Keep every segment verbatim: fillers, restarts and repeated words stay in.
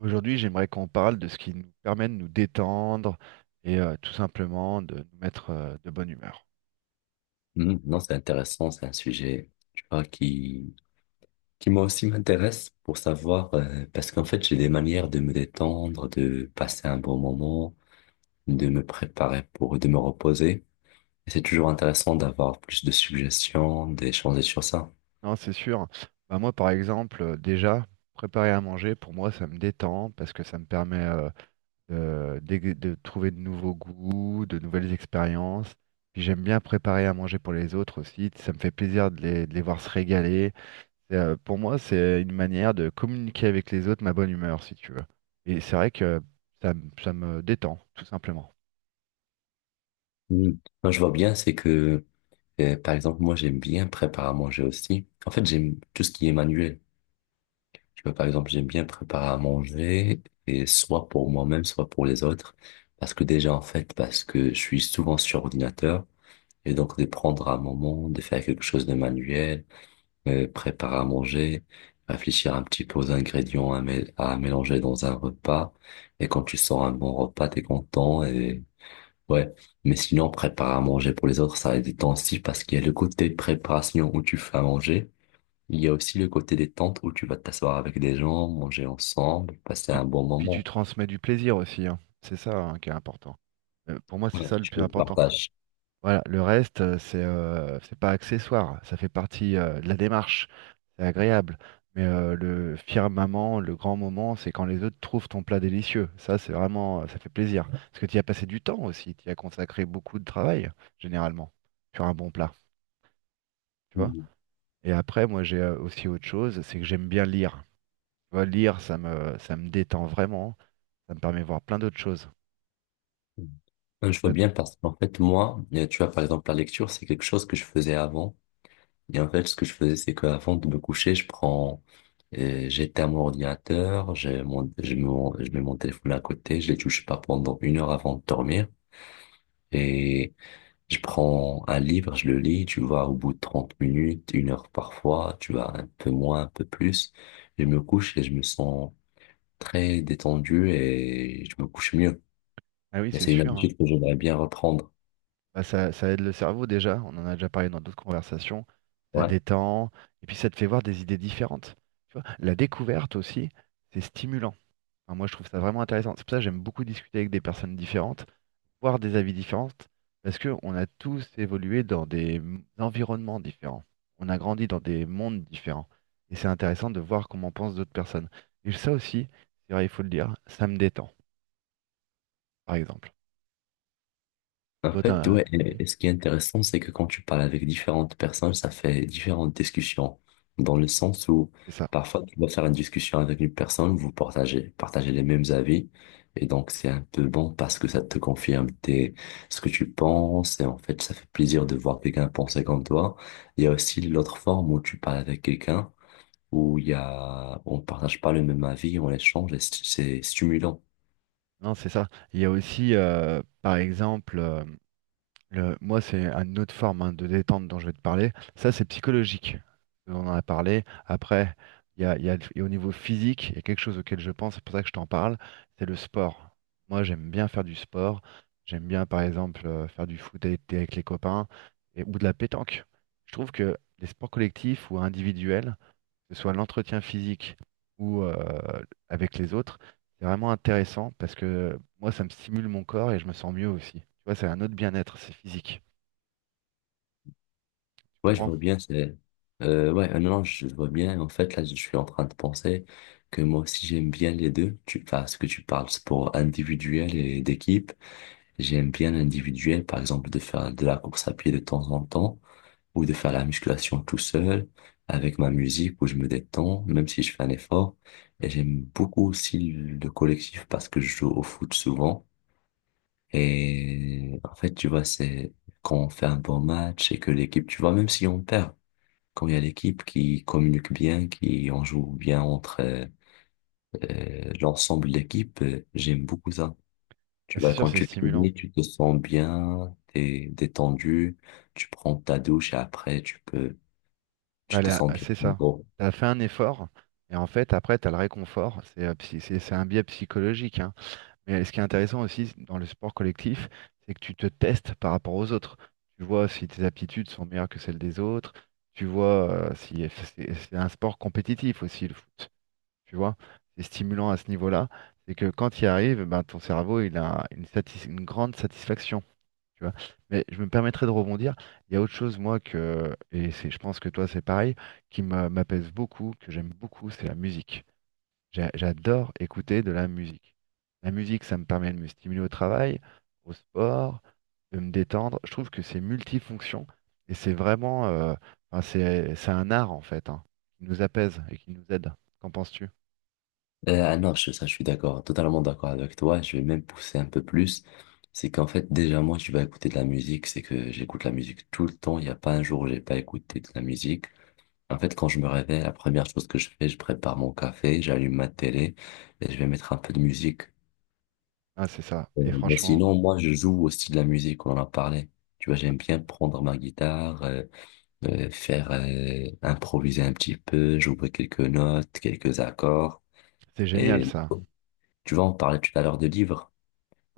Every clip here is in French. Aujourd'hui, j'aimerais qu'on parle de ce qui nous permet de nous détendre et euh, tout simplement de nous mettre, euh, de bonne humeur. Mhm. Non, c'est intéressant, c'est un sujet, tu vois, qui, qui moi aussi m'intéresse pour savoir, euh, parce qu'en fait, j'ai des manières de me détendre, de passer un bon moment, de me préparer pour, de me reposer. Et c'est toujours intéressant d'avoir plus de suggestions, d'échanger sur ça. Non, c'est sûr. Bah, moi, par exemple, euh, déjà, préparer à manger, pour moi, ça me détend parce que ça me permet euh, de, d'é- de trouver de nouveaux goûts, de nouvelles expériences. Puis j'aime bien préparer à manger pour les autres aussi. Ça me fait plaisir de les, de les voir se régaler. Et, euh, pour moi, c'est une manière de communiquer avec les autres ma bonne humeur, si tu veux. Et c'est vrai que ça me ça me détend, tout simplement. Mm. Moi, je vois bien, c'est que, euh, par exemple, moi, j'aime bien préparer à manger aussi. En fait, j'aime tout ce qui est manuel. Tu vois, par exemple, j'aime bien préparer à manger, et soit pour moi-même, soit pour les autres. Parce que déjà, en fait, parce que je suis souvent sur ordinateur, et donc de prendre un moment, de faire quelque chose de manuel, euh, préparer à manger, réfléchir un petit peu aux ingrédients à, mé- à mélanger dans un repas. Et quand tu sors un bon repas, t'es content, et ouais. Mais sinon, préparer à manger pour les autres, ça a du temps aussi, parce qu'il y a le côté préparation où tu fais à manger. Il y a aussi le côté détente où tu vas t'asseoir avec des gens, manger ensemble, passer Puis, un bon puis tu moment. transmets du plaisir aussi, hein. C'est ça, hein, qui est important. Euh, Pour moi, c'est Ouais, ça le tu plus le important. partages. Voilà, le reste, euh, c'est euh, c'est pas accessoire. Ça fait partie, euh, de la démarche. C'est agréable. Mais euh, le firmament, le grand moment, c'est quand les autres trouvent ton plat délicieux. Ça, c'est vraiment, euh, ça fait plaisir. Parce que tu y as passé du temps aussi. Tu y as consacré beaucoup de travail, généralement, sur un bon plat. Tu vois? Mhm. Et après, moi, j'ai euh, aussi autre chose, c'est que j'aime bien lire. Tu vois, lire, ça me, ça me détend vraiment. Ça me permet de voir plein d'autres choses. Non, Je sais je vois pas. bien parce qu'en fait, moi, euh, tu vois, par exemple, la lecture, c'est quelque chose que je faisais avant. Et en fait, ce que je faisais, c'est qu'avant de me coucher, je prends, euh, j'éteins à mon ordinateur, j'ai mon, je, mets mon- je mets mon téléphone à côté, je les touche pas pendant une heure avant de dormir. Et je prends un livre, je le lis, tu vois, au bout de trente minutes, une heure parfois, tu vois, un peu moins, un peu plus. Je me couche et je me sens très détendu et je me couche mieux. Ah oui, Et c'est c'est une sûr, hein. habitude que j'aimerais bien reprendre. Bah, ça, ça aide le cerveau déjà, on en a déjà parlé dans d'autres conversations, ça Ouais. détend, et puis ça te fait voir des idées différentes. Tu vois, la découverte aussi, c'est stimulant. Enfin, moi, je trouve ça vraiment intéressant. C'est pour ça que j'aime beaucoup discuter avec des personnes différentes, voir des avis différents, parce qu'on a tous évolué dans des m- environnements différents. On a grandi dans des mondes différents. Et c'est intéressant de voir comment pensent d'autres personnes. Et ça aussi, c'est vrai, il faut le dire, ça me détend, par exemple. Et En toi, fait, ouais, t'as... Oui, et, et ce qui est intéressant, c'est que quand tu parles avec différentes personnes, ça fait différentes discussions, dans le sens où c'est ça. parfois tu vas faire une discussion avec une personne, vous partagez, partagez les mêmes avis, et donc c'est un peu bon parce que ça te confirme tes, ce que tu penses, et en fait, ça fait plaisir de voir quelqu'un penser comme toi. Il y a aussi l'autre forme où tu parles avec quelqu'un, où il y a, on partage pas le même avis, on échange, et c'est c'est stimulant. Non, c'est ça. Il y a aussi, euh, par exemple, euh, le- moi, c'est une autre forme, hein, de détente dont je vais te parler. Ça, c'est psychologique. On en a parlé. Après, il y a, il y a- et au niveau physique, il y a quelque chose auquel je pense, c'est pour ça que je t'en parle, c'est le sport. Moi, j'aime bien faire du sport. J'aime bien, par exemple, euh, faire du foot avec, avec les copains et, ou de la pétanque. Je trouve que les sports collectifs ou individuels, que ce soit l'entretien physique ou, euh, avec les autres, c'est vraiment intéressant parce que moi, ça me stimule mon corps et je me sens mieux aussi. Tu vois, c'est un autre bien-être, c'est physique. Tu Ouais, je comprends? vois bien, c'est... Euh, ouais, euh, non, non, je je vois bien. En fait, là, je suis en train de penser que moi aussi, j'aime bien les deux. Tu... Enfin, ce que tu parles, sport individuel et d'équipe. J'aime bien l'individuel, par exemple, de faire de la course à pied de temps en temps ou de faire la musculation tout seul avec ma musique où je me détends, même si je fais un effort. Et j'aime beaucoup aussi le collectif parce que je joue au foot souvent. Et en fait, tu vois, c'est quand on fait un bon match et que l'équipe, tu vois, même si on perd, quand il y a l'équipe qui communique bien, qui en joue bien entre euh, euh, l'ensemble de l'équipe, euh, j'aime beaucoup ça. Bah, Tu c'est vois, sûr, quand c'est tu stimulant. finis, tu te sens bien, t'es détendu, tu prends ta douche et après tu peux, Bah, tu te là, sens bien. c'est En ça. gros. Tu as fait un effort et en fait, après, tu as le réconfort. C'est euh, psy- c'est- c'est un biais psychologique, hein. Mais ce qui est intéressant aussi dans le sport collectif, c'est que tu te testes par rapport aux autres. Tu vois si tes aptitudes sont meilleures que celles des autres. Tu vois, euh, si c'est c'est un sport compétitif aussi, le foot. Tu vois, c'est stimulant à ce niveau-là. C'est que quand il arrive, ben, ton cerveau, il a une, satis- une grande satisfaction. Tu vois. Mais je me permettrai de rebondir. Il y a autre chose, moi, que, et c'est, je pense que toi, c'est pareil, qui m'a- m'apaise beaucoup, que j'aime beaucoup, c'est la musique. J'a- J'adore écouter de la musique. La musique, ça me permet de me stimuler au travail, au sport, de me détendre. Je trouve que c'est multifonction et c'est vraiment, euh, enfin, c'est, c'est un art, en fait, hein, qui nous apaise et qui nous aide. Qu'en penses-tu? Euh, ah non, je, ça, je suis d'accord, totalement d'accord avec toi. Je vais même pousser un peu plus. C'est qu'en fait, déjà, moi, tu vas écouter de la musique. C'est que j'écoute la musique tout le temps. Il n'y a pas un jour où j'ai pas écouté de la musique. En fait, quand je me réveille, la première chose que je fais, je prépare mon café, j'allume ma télé et je vais mettre un peu de musique. Ah, c'est ça. Euh, Et Mais franchement, sinon, moi, je joue aussi de la musique, on en a parlé. Tu vois, j'aime bien prendre ma guitare, euh, euh, faire euh, improviser un petit peu, jouer quelques notes, quelques accords. c'est génial Et ça. tu vois, on parlait tout à l'heure de livres,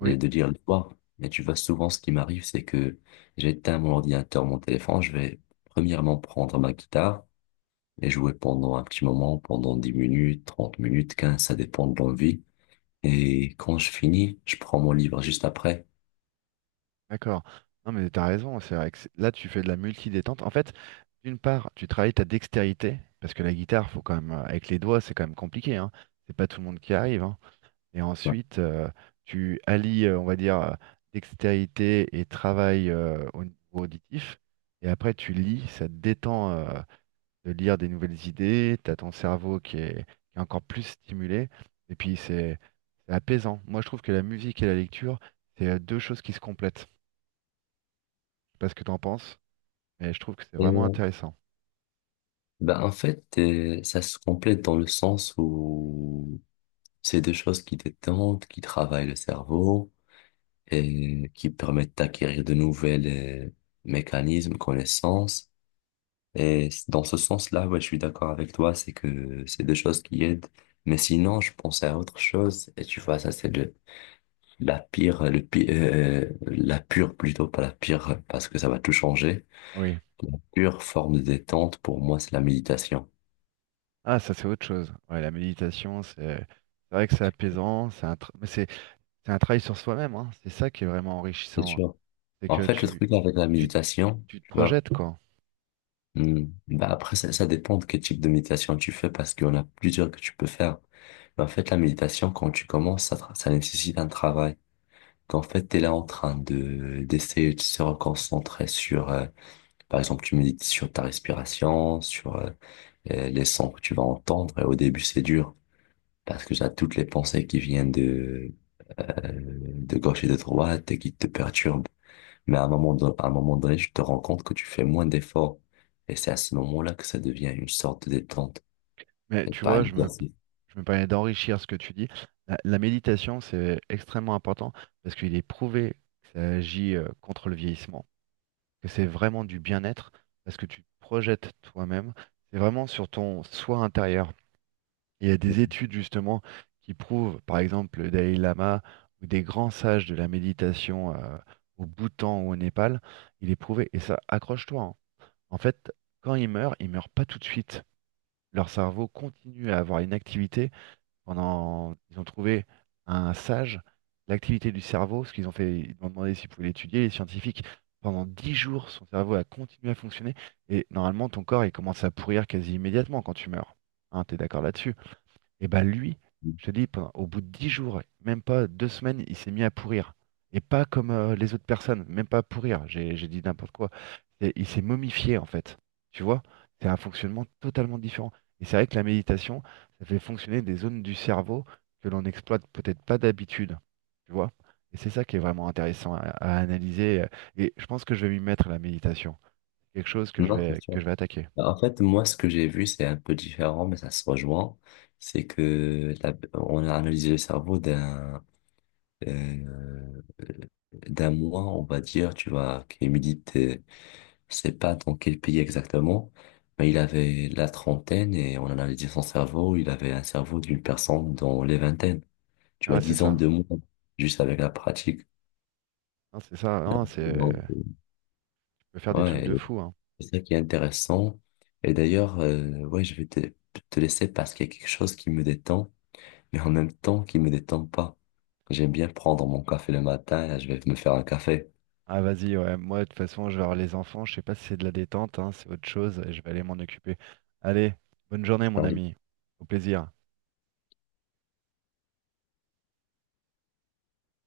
de de lire le soir. Mais tu vois, souvent, ce qui m'arrive, c'est que j'éteins mon ordinateur, mon téléphone, je vais premièrement prendre ma guitare et jouer pendant un petit moment, pendant dix minutes, trente minutes, quinze ça dépend de l'envie. Et quand je finis, je prends mon livre juste après. d'accord. Non, mais t'as raison. C'est vrai que c'est- là, tu fais de la multi-détente. En fait, d'une part, tu travailles ta dextérité, parce que la guitare, faut quand même, euh, avec les doigts, c'est quand même compliqué, hein. C'est pas tout le monde qui arrive, hein. Et ensuite, euh, tu allies, euh, on va dire, euh, dextérité et travail euh, au niveau auditif. Et après, tu lis, ça te détend, euh, de lire des nouvelles idées, t'as ton cerveau qui est, qui est encore plus stimulé, et puis c'est c'est apaisant. Moi, je trouve que la musique et la lecture, c'est, euh, deux choses qui se complètent. Je sais pas ce que t'en penses, mais je trouve que c'est Et vraiment euh, intéressant. ben en fait, euh, ça se complète dans le sens où c'est des choses qui détendent, qui travaillent le cerveau et qui permettent d'acquérir de nouvelles euh, mécanismes, connaissances. Et c- dans ce sens-là, ouais, je suis d'accord avec toi, c'est que c'est des choses qui aident. Mais sinon, je pensais à autre chose. Et tu vois, ça, c'est de La pire, le pi- euh, la pure plutôt, pas la pire, parce que ça va tout changer. Oui. La pure forme de détente, pour moi, c'est la méditation. Ah, ça, c'est autre chose. Ouais, la méditation, c'est c'est vrai que c'est apaisant, c'est un, tra- mais c'est c'est un travail sur soi-même, hein. C'est ça qui est vraiment C'est enrichissant, hein. sûr. C'est En que fait, le tu, truc avec la tu, méditation, tu te tu vois, projettes, quoi. hmm, bah après, ça, ça dépend de quel type de méditation tu fais, parce qu'il y en a plusieurs que tu peux faire. Mais en fait, la méditation, quand tu commences, ça, tra- ça nécessite un travail. Qu'en fait, tu es là en train de d'essayer de se reconcentrer sur, euh, par exemple, tu médites sur ta respiration, sur euh, euh, les sons que tu vas entendre, et au début, c'est dur. Parce que j'ai toutes les pensées qui viennent de, euh, de gauche et de droite et qui te perturbent. Mais à un moment, don- à un moment donné, tu te rends compte que tu fais moins d'efforts. Et c'est à ce moment-là que ça devient une sorte de détente Mais et tu pas un vois, je me, exercice. je me permets d'enrichir ce que tu dis. La, la méditation, c'est extrêmement important parce qu'il est prouvé que ça agit, euh, contre le vieillissement, que c'est vraiment du bien-être parce que tu te projettes toi-même. C'est vraiment sur ton soi intérieur. Il y a des études justement qui prouvent, par exemple, le Dalai Lama ou des grands sages de la méditation, euh, au Bhoutan ou au Népal, il est prouvé. Et ça, accroche-toi, hein. En fait, quand ils meurent, ils meurent pas tout de suite. Leur cerveau continue à avoir une activité pendant, ils ont trouvé un sage, l'activité du cerveau, ce qu'ils ont fait, ils m'ont demandé s'ils pouvaient l'étudier, les scientifiques, pendant dix jours, son cerveau a continué à fonctionner, et normalement, ton corps, il commence à pourrir quasi immédiatement quand tu meurs. Hein, t'es d'accord là-dessus? Et bah lui, je te dis, pendant- au bout de dix jours, même pas deux semaines, il s'est mis à pourrir. Et pas comme euh, les autres personnes, même pas à pourrir, j'ai j'ai dit n'importe quoi. C'est- Il s'est momifié en fait. Tu vois, c'est un fonctionnement totalement différent. Et c'est vrai que la méditation, ça fait fonctionner des zones du cerveau que l'on n'exploite peut-être pas d'habitude. Tu vois? Et c'est ça qui est vraiment intéressant à, à analyser. euh, Et je pense que je vais m'y mettre à la méditation. Quelque chose que je Non, c'est vais, sûr. que je vais attaquer. En fait, moi, ce que j'ai vu, c'est un peu différent, mais ça se rejoint. C'est que la- on a analysé le cerveau d'un euh, d'un moine, on va dire, tu vois, qui médite. Je sais pas dans quel pays exactement, mais il avait la trentaine et on en analysait son cerveau, il avait un cerveau d'une personne dans les vingtaines. Tu vois, Ah, c'est dix ans ça. de moins, juste avec la pratique. Non, c'est ça. Non, c'est. Donc, euh, Tu peux faire des trucs Ouais, de fou, hein. c'est ça qui est intéressant. Et d'ailleurs, euh, ouais, je vais te, te laisser parce qu'il y a quelque chose qui me détend, mais en même temps qui me détend pas. J'aime bien prendre mon café le matin, je vais me faire un café. Ah vas-y, ouais. Moi, de toute façon, je vais voir les enfants. Je sais pas si c'est de la détente, hein, c'est autre chose. Et je vais aller m'en occuper. Allez, bonne journée, mon ami. Au plaisir.